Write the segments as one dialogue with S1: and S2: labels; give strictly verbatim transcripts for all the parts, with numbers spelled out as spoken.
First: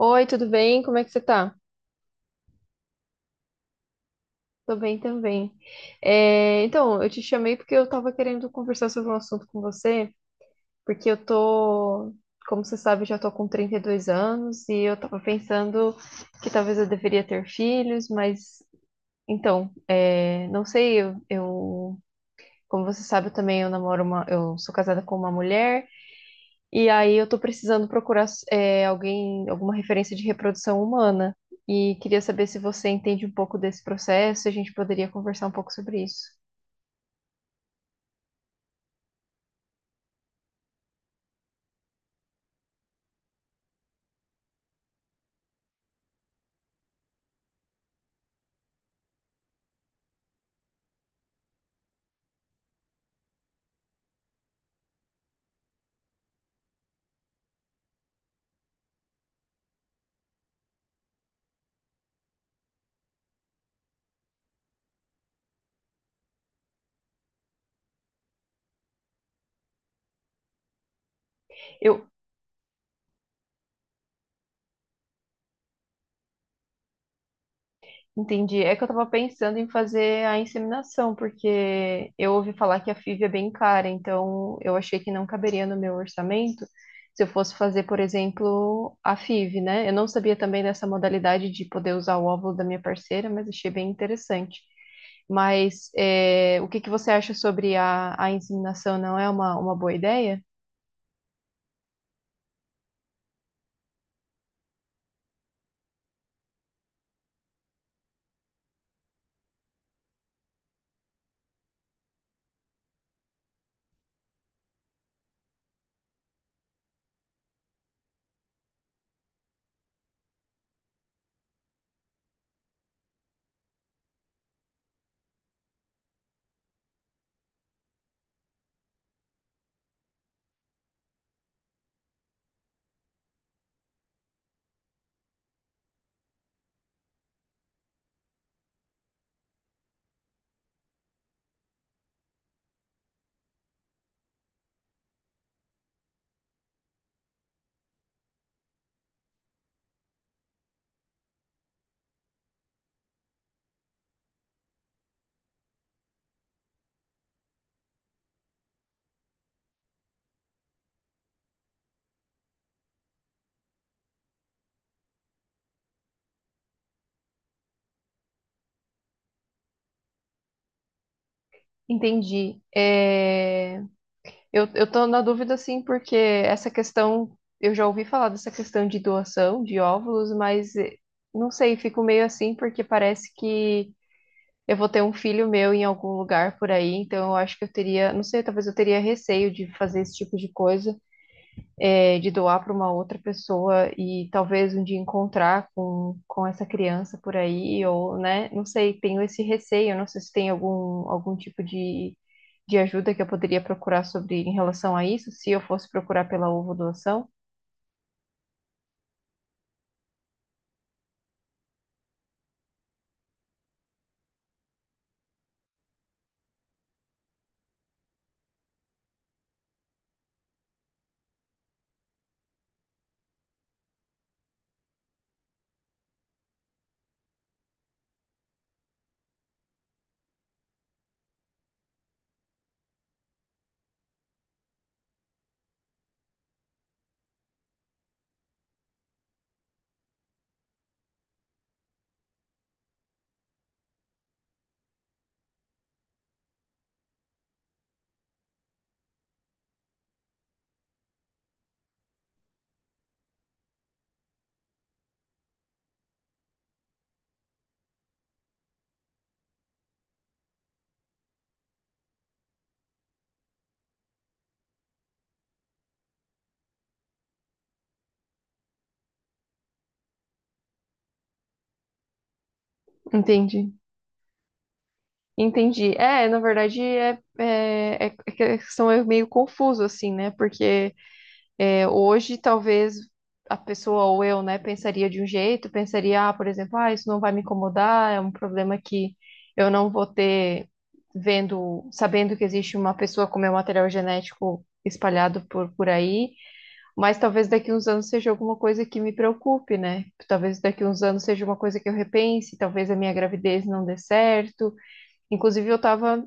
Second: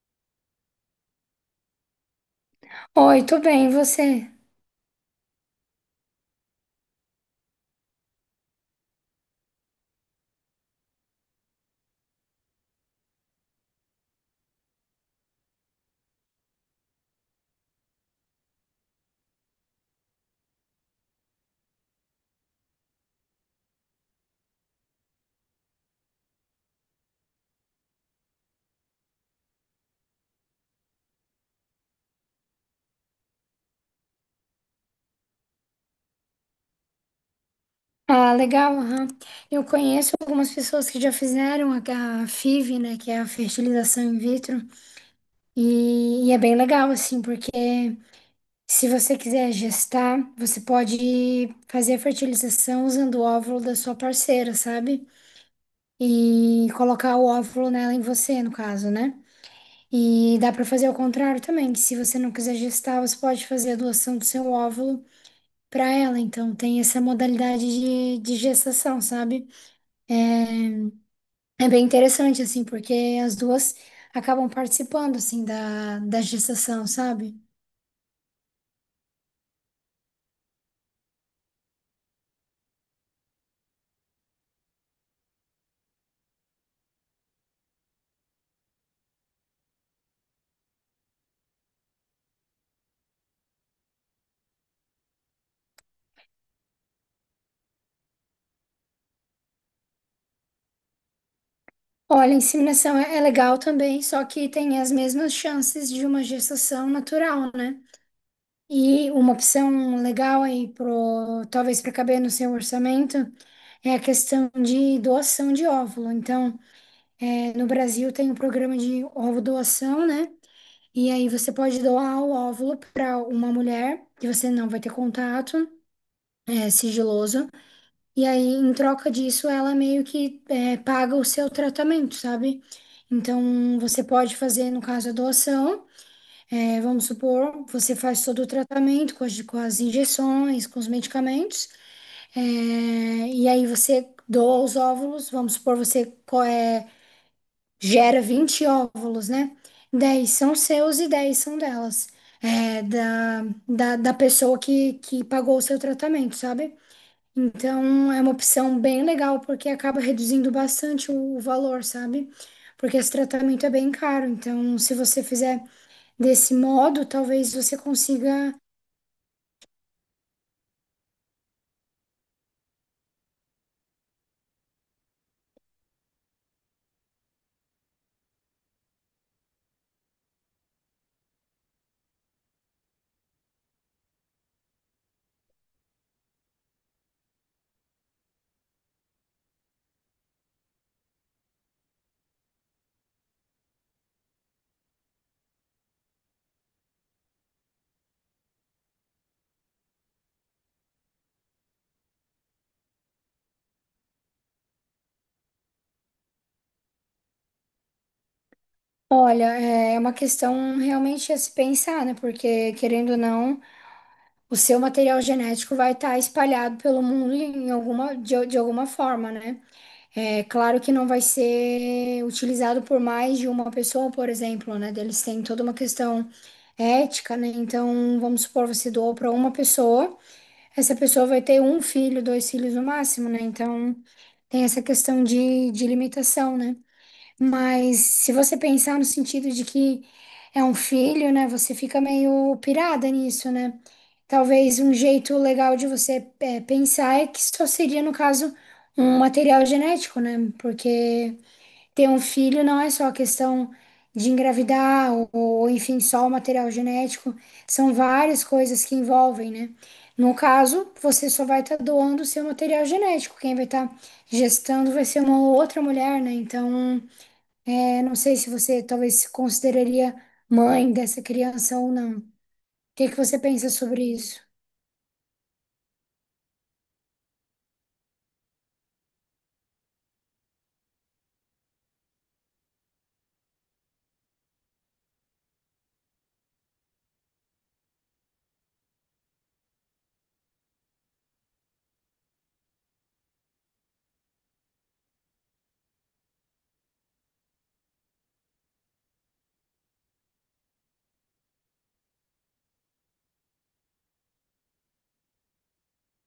S1: Oi, tudo bem? Como é que você tá?
S2: Oi, tudo bem, e você?
S1: Tô bem também. É, então, eu te chamei porque eu tava querendo conversar sobre um assunto com você, porque eu tô, como você sabe, eu já tô com trinta e dois anos e eu tava pensando que talvez eu deveria ter filhos, mas então, é, não sei, eu, eu- como você sabe, eu também eu namoro uma, eu sou casada com uma mulher. E aí eu tô precisando procurar é, alguém, alguma referência de reprodução humana. E queria saber se você entende um pouco desse processo, se a gente poderia conversar um pouco sobre isso.
S2: Ah, legal, aham. Eu conheço algumas pessoas que já fizeram a, a FIV, né, que é a fertilização in vitro, e, e é bem legal, assim, porque se você quiser gestar, você pode fazer a fertilização usando o óvulo da sua parceira, sabe? E colocar o óvulo nela em você, no caso, né? E dá para fazer ao contrário também, que se você não quiser gestar, você pode fazer a doação do seu óvulo para ela. Então, tem essa modalidade de, de gestação, sabe? É, É bem
S1: Eu,
S2: interessante, assim, porque as duas acabam participando, assim, da, da gestação, sabe?
S1: Entendi. É que eu tava pensando em fazer a inseminação, porque eu ouvi falar que a fi ve é bem cara, então eu achei que não caberia no meu orçamento se eu fosse fazer, por exemplo, a fi ve, né? Eu não sabia também dessa modalidade de poder usar o óvulo da minha parceira, mas achei bem interessante. Mas é, o que que você acha sobre a, a inseminação? Não é uma, uma boa ideia?
S2: Olha, a inseminação é, é legal também, só que tem as mesmas chances de uma gestação natural, né? E uma opção legal aí, pro, talvez para caber no seu orçamento, é a questão de doação de óvulo. Então, é, no Brasil tem um programa de ovo doação, né? E aí você pode doar o óvulo para uma mulher que você não vai ter contato, é sigiloso. E aí, em troca disso, ela meio que é, paga o seu tratamento, sabe? Então, você pode fazer, no caso, a doação. É, vamos supor, você faz todo o tratamento com as, com as injeções, com os medicamentos. é, e aí você doa os óvulos. Vamos supor, você co- é, gera vinte óvulos, né? Dez são seus e dez são delas, é, da, da, da pessoa que, que pagou o seu tratamento, sabe? Então é uma opção bem legal porque acaba reduzindo bastante o, o valor, sabe? Porque esse tratamento é bem caro. Então, se você fizer desse modo, talvez você consiga.
S1: Entendi. É, Eu, eu tô na dúvida, assim, porque essa questão, eu já ouvi falar dessa questão de doação de óvulos, mas eh, não sei, fico meio assim, porque parece que eu vou ter um filho meu em algum lugar por aí, então eu acho que eu teria, não sei, talvez eu teria receio de fazer esse tipo de coisa, é, de doar para uma outra pessoa e talvez um dia encontrar com, com essa criança por aí, ou, né? Não sei, tenho esse receio, não sei se tem algum, algum tipo de, de ajuda que eu poderia procurar sobre em relação a isso, se eu fosse procurar pela ovo doação.
S2: Olha, é é uma questão realmente a se pensar, né? Porque querendo ou não, o seu material genético vai estar espalhado pelo mundo em alguma, de, de alguma forma, né? É claro que não vai ser utilizado por mais de uma pessoa, por exemplo, né? Eles têm toda uma questão ética, né? Então, vamos supor, você doou para uma pessoa, essa pessoa vai ter um filho, dois filhos no máximo, né? Então, tem essa questão de, de limitação, né? Mas se você pensar no sentido de que é um filho, né, você fica meio pirada nisso, né? Talvez um jeito legal de você é, pensar é que só seria, no caso, um material genético, né? Porque ter um filho não é só questão de engravidar ou, ou, enfim, só o material genético. São várias coisas que envolvem, né? No caso, você só vai estar doando o seu material genético. Quem vai estar gestando vai ser uma outra mulher, né? Então, eu não sei se você talvez se consideraria mãe dessa criança ou não. O que que você pensa
S1: Entendi.
S2: sobre isso?
S1: Entendi. É, na verdade, é, é, é, é que a questão é meio confuso, assim, né? Porque é, hoje, talvez a pessoa ou eu, né, pensaria de um jeito, pensaria, ah, por exemplo, ah, isso não vai me incomodar, é um problema que eu não vou ter vendo, sabendo que existe uma pessoa com meu material genético espalhado por, por aí, mas talvez daqui uns anos seja alguma coisa que me preocupe, né? Talvez daqui uns anos seja uma coisa que eu repense, talvez a minha gravidez não dê certo. Inclusive, eu estava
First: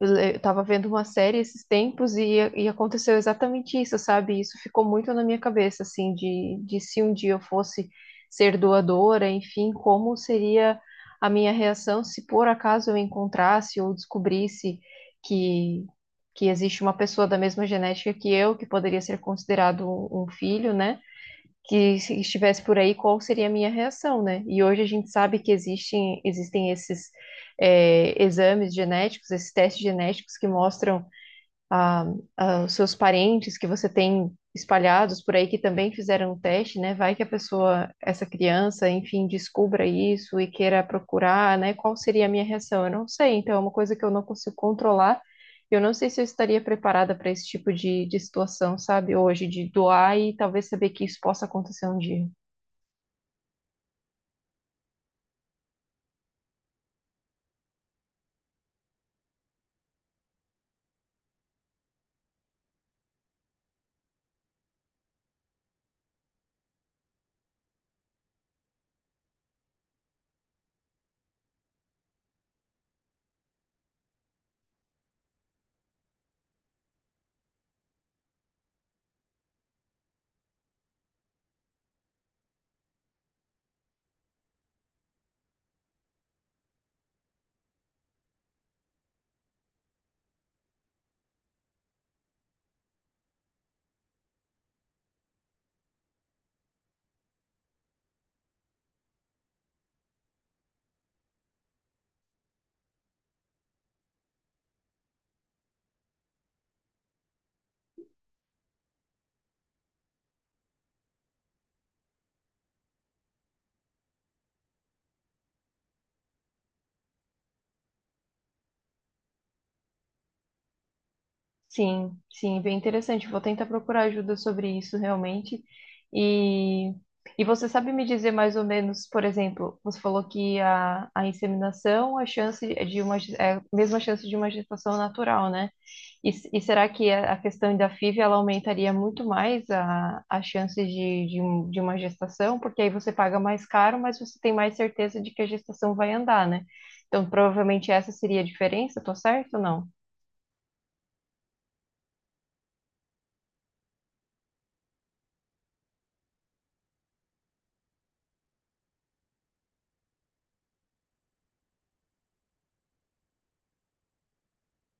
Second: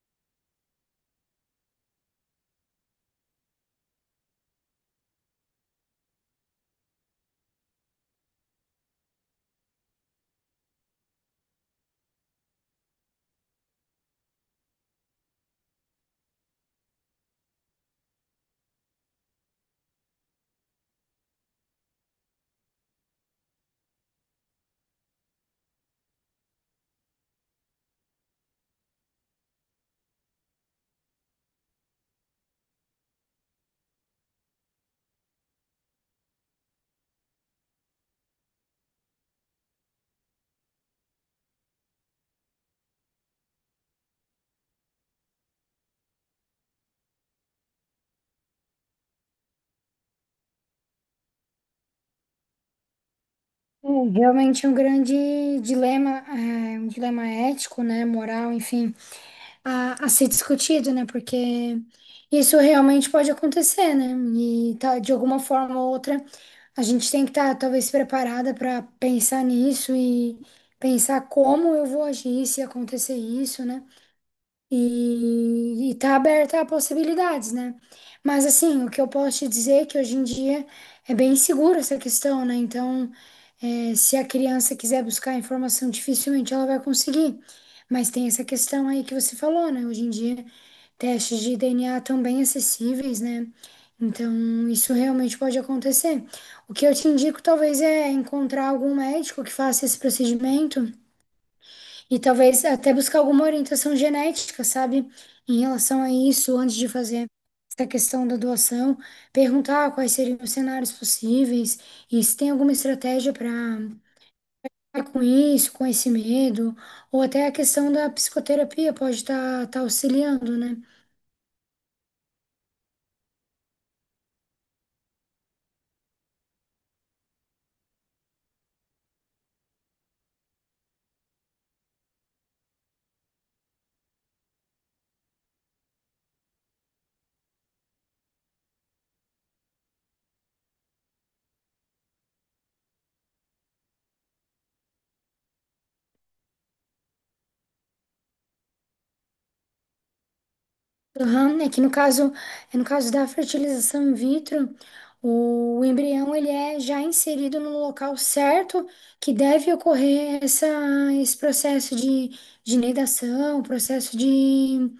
S1: eu estava vendo uma série esses tempos e, e aconteceu exatamente isso, sabe? Isso ficou muito na minha cabeça, assim, de, de se um dia eu fosse ser doadora, enfim, como seria a minha reação se por acaso eu encontrasse ou descobrisse que, que existe uma pessoa da mesma genética que eu, que poderia ser considerado um um filho, né? Que se estivesse por aí, qual seria a minha reação, né? E hoje a gente sabe que existem, existem esses é, exames genéticos, esses testes genéticos que mostram a, a- os seus parentes que você tem espalhados por aí que também fizeram o teste, né? Vai que a pessoa, essa criança, enfim, descubra isso e queira procurar, né? Qual seria a minha reação? Eu não sei. Então, é uma coisa que eu não consigo controlar. Eu não sei se eu estaria preparada para esse tipo de, de situação, sabe? Hoje, de doar e talvez saber que isso possa acontecer um dia.
S2: Hum, realmente é um grande dilema, é, um dilema ético, né, moral, enfim, a, a ser discutido, né, porque isso realmente pode acontecer, né, e tá, de alguma forma ou outra a gente tem que estar talvez preparada para pensar nisso e pensar como eu vou agir se acontecer isso, né. E, e tá aberta a possibilidades, né? Mas assim, o que eu posso te dizer é que hoje em dia é bem seguro essa questão, né? Então, eh, se a criança quiser buscar informação, dificilmente ela vai conseguir. Mas tem essa questão aí que você falou, né? Hoje em dia, testes de D N A estão bem acessíveis, né? Então, isso realmente pode acontecer. O que eu te indico, talvez, é encontrar algum médico que faça esse procedimento e talvez até buscar alguma orientação genética, sabe? Em relação a isso, antes de fazer essa questão da doação, perguntar quais seriam os cenários possíveis e se tem alguma estratégia para com isso, com esse medo, ou até a questão da psicoterapia pode estar auxiliando, né?
S1: Sim, sim, bem interessante. Vou tentar procurar ajuda sobre isso realmente. E, e você sabe me dizer mais ou menos, por exemplo, você falou que a, a inseminação, a chance é de uma, ge- é a mesma chance de uma gestação natural, né? E, s- e será que a, a questão da fi ve ela aumentaria muito mais a, a chance de, de, um- de uma gestação? Porque aí você paga mais caro, mas você tem mais certeza de que a gestação vai andar, né? Então, provavelmente essa seria a diferença, tô certo ou não?
S2: Aham, é que no caso, é no caso da fertilização in vitro, o embrião ele é já inserido no local certo que deve ocorrer essa, esse processo de, de nidação, processo de,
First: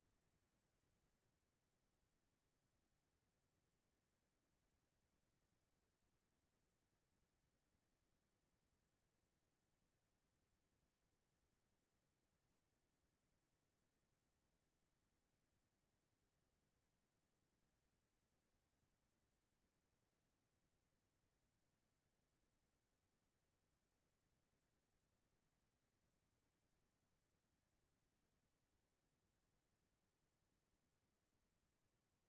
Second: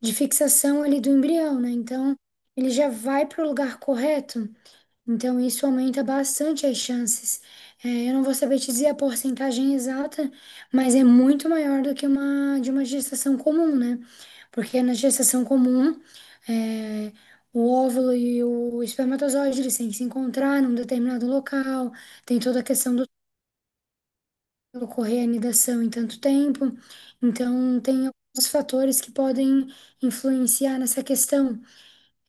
S2: de fixação ali do embrião, né? Então, ele já vai para o lugar correto. Então, isso aumenta bastante as chances. É, eu não vou saber te dizer a porcentagem exata, mas é muito maior do que uma de uma gestação comum, né? Porque na gestação comum, é, o óvulo e o espermatozoide, eles têm que se encontrar num determinado local, tem toda a questão do ocorrer a anidação em tanto tempo. Então, tem alguns fatores que podem influenciar nessa questão.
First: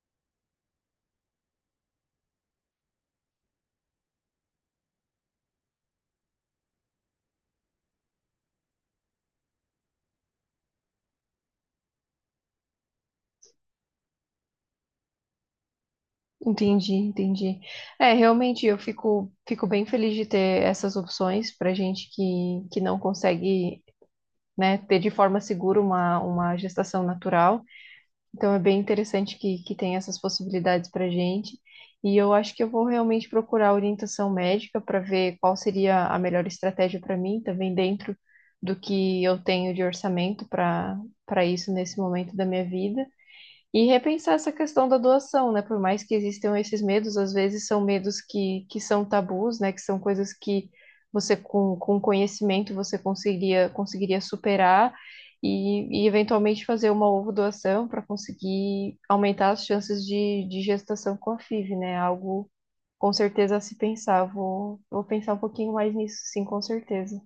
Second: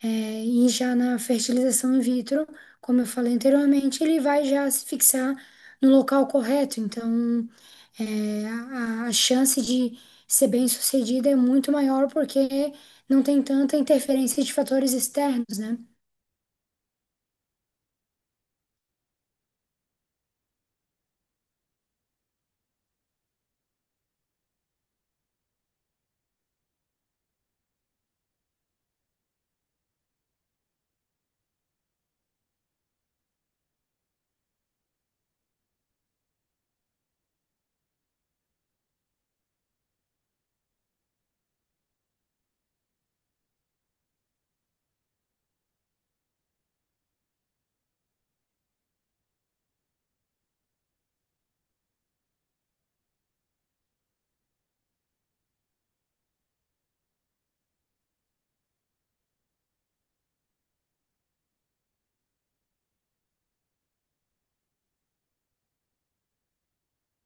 S2: É, e já na fertilização in vitro, como eu falei anteriormente, ele vai já se fixar no local correto. Então, é, a, a chance de ser bem-sucedida é muito maior porque não tem tanta interferência de fatores externos, né?
S1: Entendi, entendi. É, realmente eu fico, fico bem feliz de ter essas opções para gente que, que não consegue, né, ter de forma segura uma, uma gestação natural. Então é bem interessante que, que tem essas possibilidades para gente. E eu acho que eu vou realmente procurar orientação médica para ver qual seria a melhor estratégia para mim, também dentro do que eu tenho de orçamento para para isso nesse momento da minha vida. E repensar essa questão da doação, né? Por mais que existam esses medos, às vezes são medos que, que são tabus, né? Que são coisas que você, com, com conhecimento, você conseguiria, conseguiria superar e, e eventualmente fazer uma ovo doação para conseguir aumentar as chances de, de gestação com a fi ve, né? Algo com certeza a se pensar. Vou, vou pensar um pouquinho mais nisso, sim, com certeza.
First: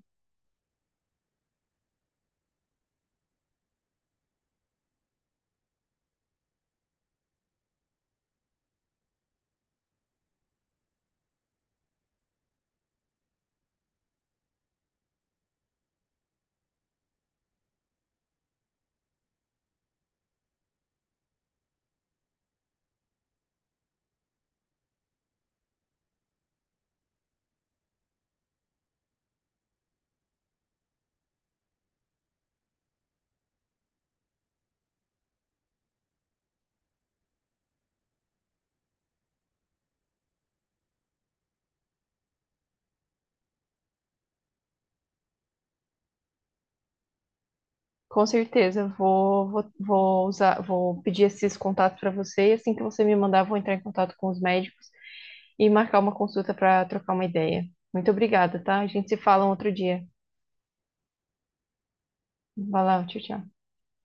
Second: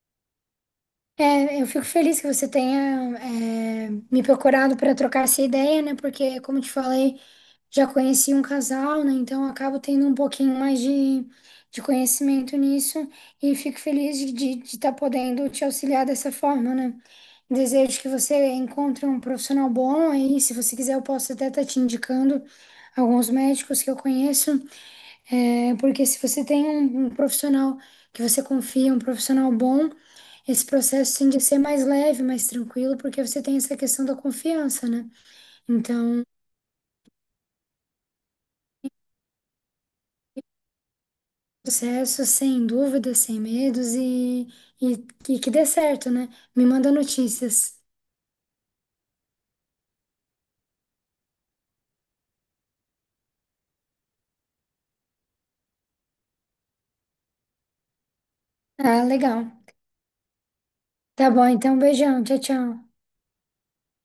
S2: É, eu fico feliz que você tenha, é, me procurado para trocar essa ideia, né? Porque, como eu te falei, já conheci um casal, né? Então, eu acabo tendo um pouquinho mais de, de conhecimento nisso e fico feliz de estar podendo te auxiliar dessa forma, né? Desejo que você encontre um profissional bom aí. Se você quiser, eu posso até estar te indicando alguns médicos que eu conheço. É, porque se você tem um, um profissional que você confia, um profissional bom, esse processo tende a ser mais leve, mais tranquilo, porque você tem essa questão da confiança, né? Então, processo sem dúvidas, sem medos e, e, e que dê certo, né? Me manda notícias.
S1: Com certeza, vou, vou, vou usar, vou pedir esses contatos para você e assim que você me mandar, vou entrar em contato com os médicos e marcar uma consulta para trocar uma ideia. Muito obrigada, tá? A
S2: Ah,
S1: gente se fala
S2: legal.
S1: um outro dia.
S2: Tá bom, então, beijão. Tchau, tchau.
S1: Vai lá, tchau, tchau.